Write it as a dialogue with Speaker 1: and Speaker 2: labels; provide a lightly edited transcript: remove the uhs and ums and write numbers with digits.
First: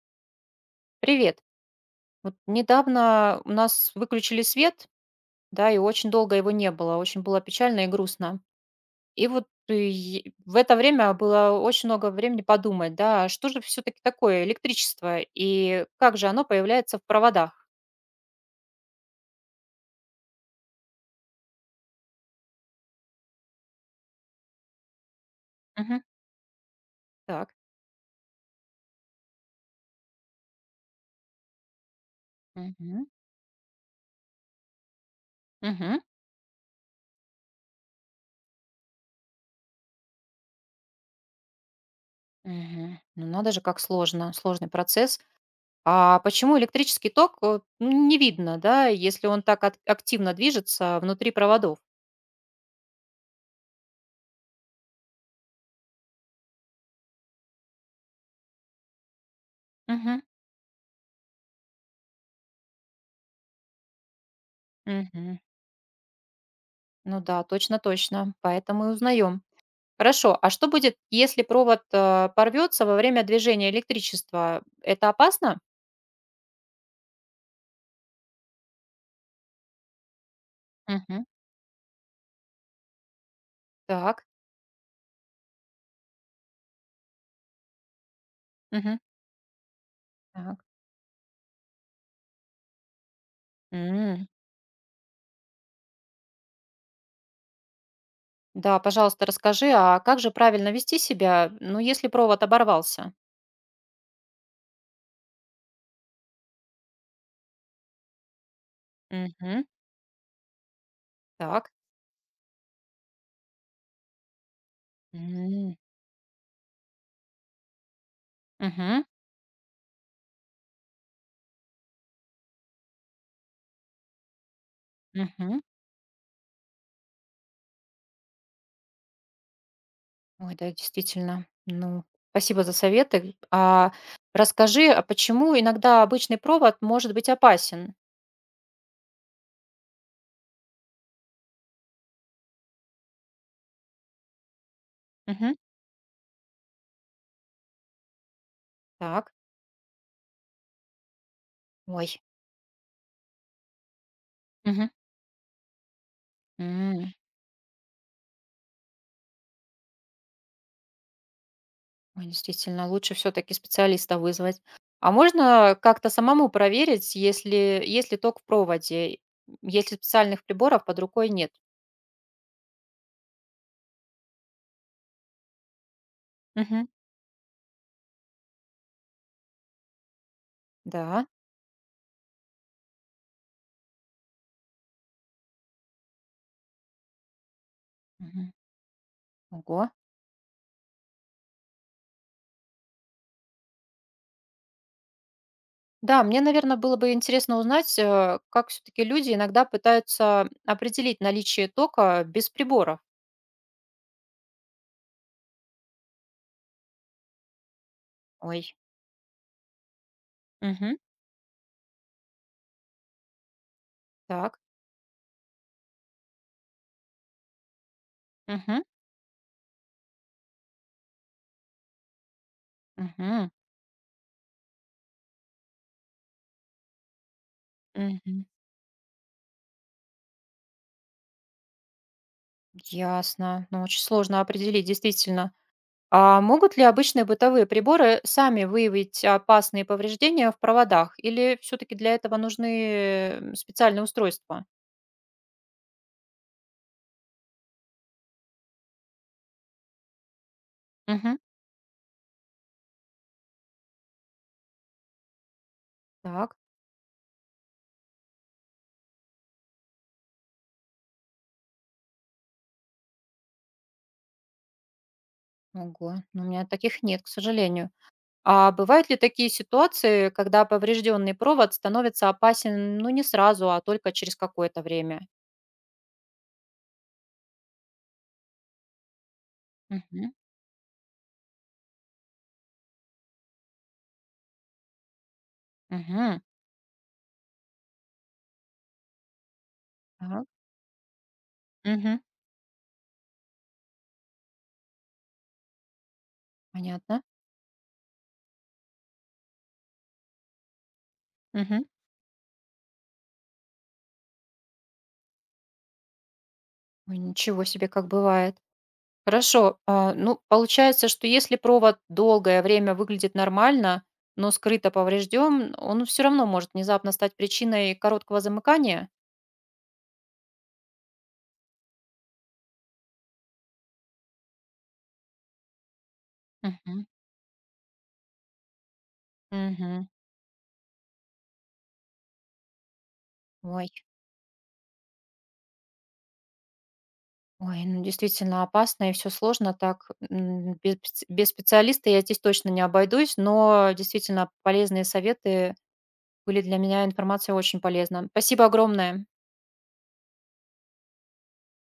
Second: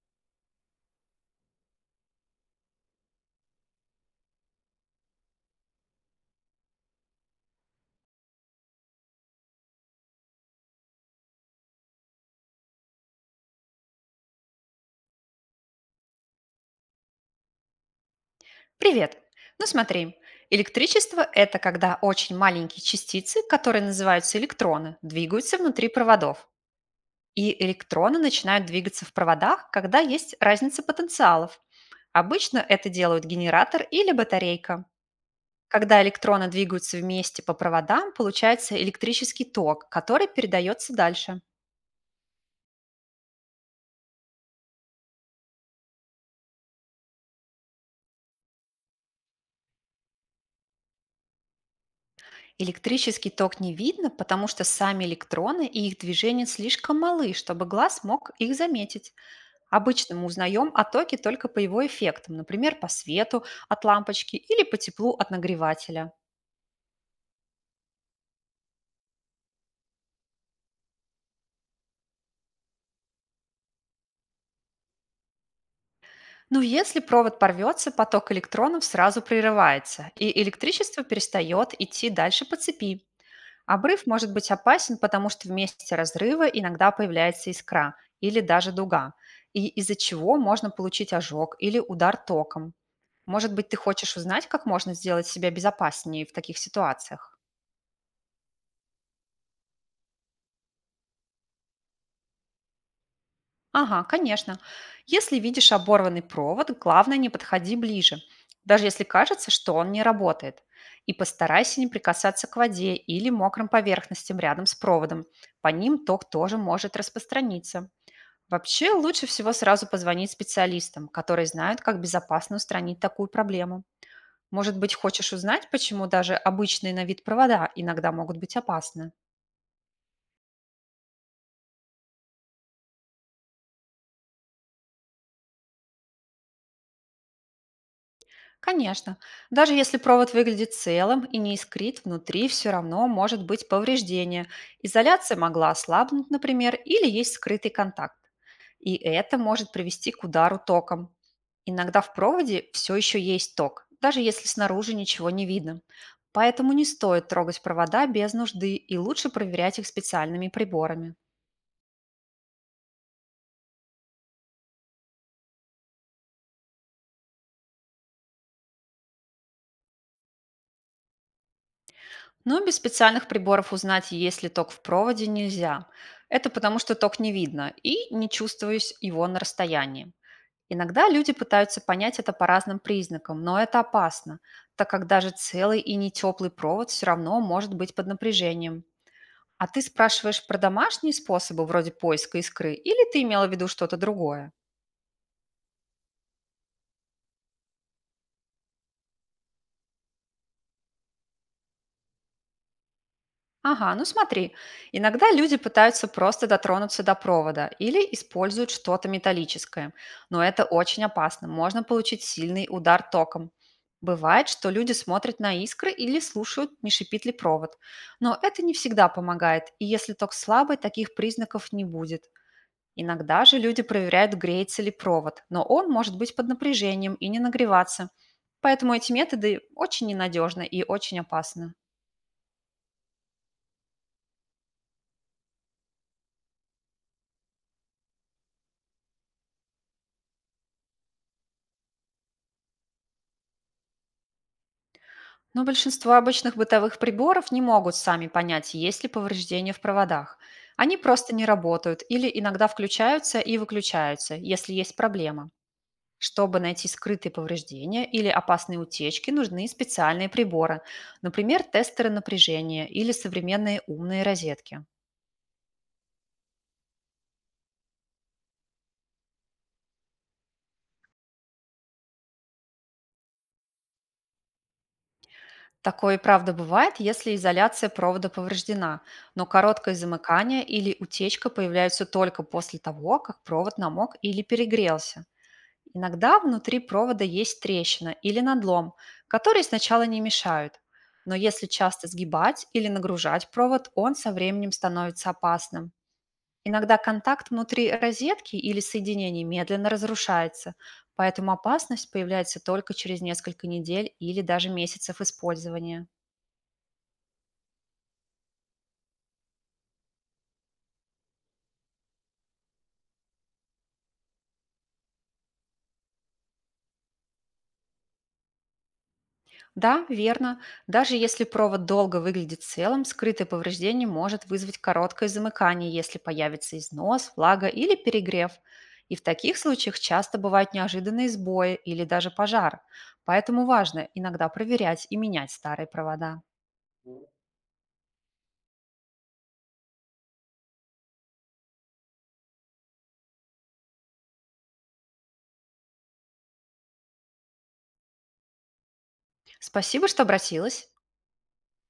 Speaker 1: Привет. Вот недавно у нас выключили свет, да, и очень долго его не было. Очень было печально и грустно. И вот в это время было очень много времени подумать, да, а что же все-таки такое электричество и как же оно появляется в проводах?
Speaker 2: Привет! Ну смотри, электричество– это когда очень маленькие частицы, которые называются электроны, двигаются внутри
Speaker 1: Мгм.
Speaker 2: проводов.
Speaker 1: Так.
Speaker 2: И электроны начинают двигаться в проводах, когда есть разница потенциалов. Обычно это
Speaker 1: Мгм.
Speaker 2: делают генератор или батарейка.
Speaker 1: Мгм.
Speaker 2: Когда электроны двигаются вместе по проводам, получается электрический ток, который передается дальше.
Speaker 1: Мгм. Ну надо же, как сложно, сложный процесс. А почему электрический ток ну, не видно, да, если он так активно движется внутри проводов?
Speaker 2: Электрический ток не видно, потому что сами электроны и их движение слишком малы, чтобы глаз мог их заметить. Обычно
Speaker 1: Мгм.
Speaker 2: мы узнаем о токе только по его эффектам, например, по свету от лампочки или по теплу от
Speaker 1: Мгм.
Speaker 2: нагревателя.
Speaker 1: Ну да, точно-точно. Поэтому и узнаем. Хорошо, а что будет, если провод порвется во время движения электричества? Это опасно?
Speaker 2: Но если провод порвется, поток электронов сразу прерывается, и электричество
Speaker 1: Мгм.
Speaker 2: перестает идти дальше по цепи. Обрыв
Speaker 1: Так.
Speaker 2: может быть опасен, потому что вместе разрыва иногда появляется искра или даже
Speaker 1: Мгм.
Speaker 2: дуга, и из-за чего
Speaker 1: Так.
Speaker 2: можно получить ожог или удар током. Может быть, ты хочешь
Speaker 1: М.
Speaker 2: узнать, как можно сделать себя безопаснее в таких ситуациях?
Speaker 1: Да, пожалуйста, расскажи, а как же правильно вести себя, ну, если провод оборвался?
Speaker 2: Ага, конечно. Если видишь оборванный провод, главное не подходи ближе, даже если кажется,
Speaker 1: Мгм.
Speaker 2: что он не работает. И
Speaker 1: Так.
Speaker 2: постарайся не прикасаться к воде или мокрым поверхностям рядом с проводом. По
Speaker 1: М.
Speaker 2: ним ток тоже может распространиться. Вообще
Speaker 1: Мгм.
Speaker 2: лучше всего сразу позвонить специалистам, которые знают, как безопасно устранить такую проблему. Может быть, хочешь
Speaker 1: Мгм.
Speaker 2: узнать, почему даже обычные на вид провода иногда могут быть опасны?
Speaker 1: Ой, да, действительно. Ну, спасибо за советы. А расскажи, а почему иногда обычный провод может быть опасен?
Speaker 2: Конечно, даже если провод выглядит целым и не искрит, внутри все равно может быть повреждение. Изоляция
Speaker 1: Мгм.
Speaker 2: могла ослабнуть, например, или есть скрытый контакт. И
Speaker 1: Так.
Speaker 2: это может привести к удару током. Иногда
Speaker 1: Ой.
Speaker 2: в проводе все еще есть ток, даже если
Speaker 1: Мгм.
Speaker 2: снаружи ничего не видно. Поэтому не
Speaker 1: М.
Speaker 2: стоит трогать провода без нужды и лучше проверять их специальными приборами.
Speaker 1: Ой, действительно, лучше все-таки специалиста вызвать. А можно как-то самому проверить, если ток в проводе, если специальных приборов под рукой нет?
Speaker 2: Но без специальных приборов узнать, есть ли ток в проводе, нельзя. Это потому,
Speaker 1: Мгм.
Speaker 2: что ток не видно и не чувствуешь его на расстоянии. Иногда
Speaker 1: Да.
Speaker 2: люди пытаются понять это по разным признакам, но это опасно, так как даже целый и не теплый провод все равно может быть под
Speaker 1: Мгм.
Speaker 2: напряжением. А ты
Speaker 1: Ого.
Speaker 2: спрашиваешь про домашние способы вроде поиска искры или ты имела в виду что-то другое?
Speaker 1: Да, мне, наверное, было бы интересно узнать, как все-таки люди иногда пытаются определить наличие тока без приборов.
Speaker 2: Ага, ну смотри, иногда люди пытаются просто дотронуться до провода или
Speaker 1: Ой.
Speaker 2: используют что-то металлическое, но это
Speaker 1: Мгм.
Speaker 2: очень опасно, можно получить сильный удар током. Бывает,
Speaker 1: Так.
Speaker 2: что люди смотрят на искры или слушают, не шипит ли провод, но это не
Speaker 1: Мгм.
Speaker 2: всегда помогает, и если ток слабый, таких признаков не будет. Иногда
Speaker 1: Мгм.
Speaker 2: же люди проверяют, греется ли провод, но он может быть под напряжением и не нагреваться.
Speaker 1: Мгм.
Speaker 2: Поэтому эти методы очень ненадежны и очень опасны.
Speaker 1: Ясно. Ну, очень сложно определить, действительно. А могут ли обычные бытовые приборы сами выявить опасные повреждения в проводах? Или все-таки для этого нужны специальные устройства?
Speaker 2: Но большинство обычных бытовых приборов не могут сами понять, есть ли повреждения в проводах. Они просто
Speaker 1: Мгм.
Speaker 2: не работают или иногда включаются и выключаются, если есть проблема.
Speaker 1: Так,
Speaker 2: Чтобы найти скрытые повреждения или опасные утечки, нужны специальные приборы, например, тестеры напряжения или современные умные розетки.
Speaker 1: ого, ну, у меня таких нет, к сожалению. А бывают ли такие ситуации, когда поврежденный провод становится опасен, ну, не сразу, а только через какое-то время?
Speaker 2: Такое и правда бывает, если изоляция провода повреждена, но короткое
Speaker 1: Мгм.
Speaker 2: замыкание или утечка появляются только после того, как провод намок или перегрелся. Иногда
Speaker 1: Мгм.
Speaker 2: внутри провода есть трещина или надлом, которые сначала не
Speaker 1: Так.
Speaker 2: мешают. Но если часто
Speaker 1: Мгм.
Speaker 2: сгибать или нагружать провод, он со временем становится опасным. Иногда
Speaker 1: Понятно.
Speaker 2: контакт внутри розетки или соединений медленно разрушается, поэтому
Speaker 1: Мгм.
Speaker 2: опасность появляется только через несколько недель или даже месяцев использования.
Speaker 1: Ой, ничего себе, как бывает. Хорошо. А, ну, получается, что если провод долгое время выглядит нормально, но скрыто поврежден, он все равно может внезапно стать причиной короткого замыкания?
Speaker 2: Да, верно. Даже если провод долго выглядит целым, скрытое повреждение может вызвать короткое замыкание, если появится
Speaker 1: Мгм.
Speaker 2: износ, влага или перегрев. И в таких случаях
Speaker 1: Мгм.
Speaker 2: часто бывают неожиданные сбои или даже пожар. Поэтому
Speaker 1: Ой,
Speaker 2: важно иногда проверять и менять старые провода.
Speaker 1: ой, ну действительно опасно и все сложно так. Без, без специалиста я здесь точно не обойдусь, но действительно полезные советы были для меня, информация очень полезна. Спасибо огромное.
Speaker 2: Спасибо, что обратилась.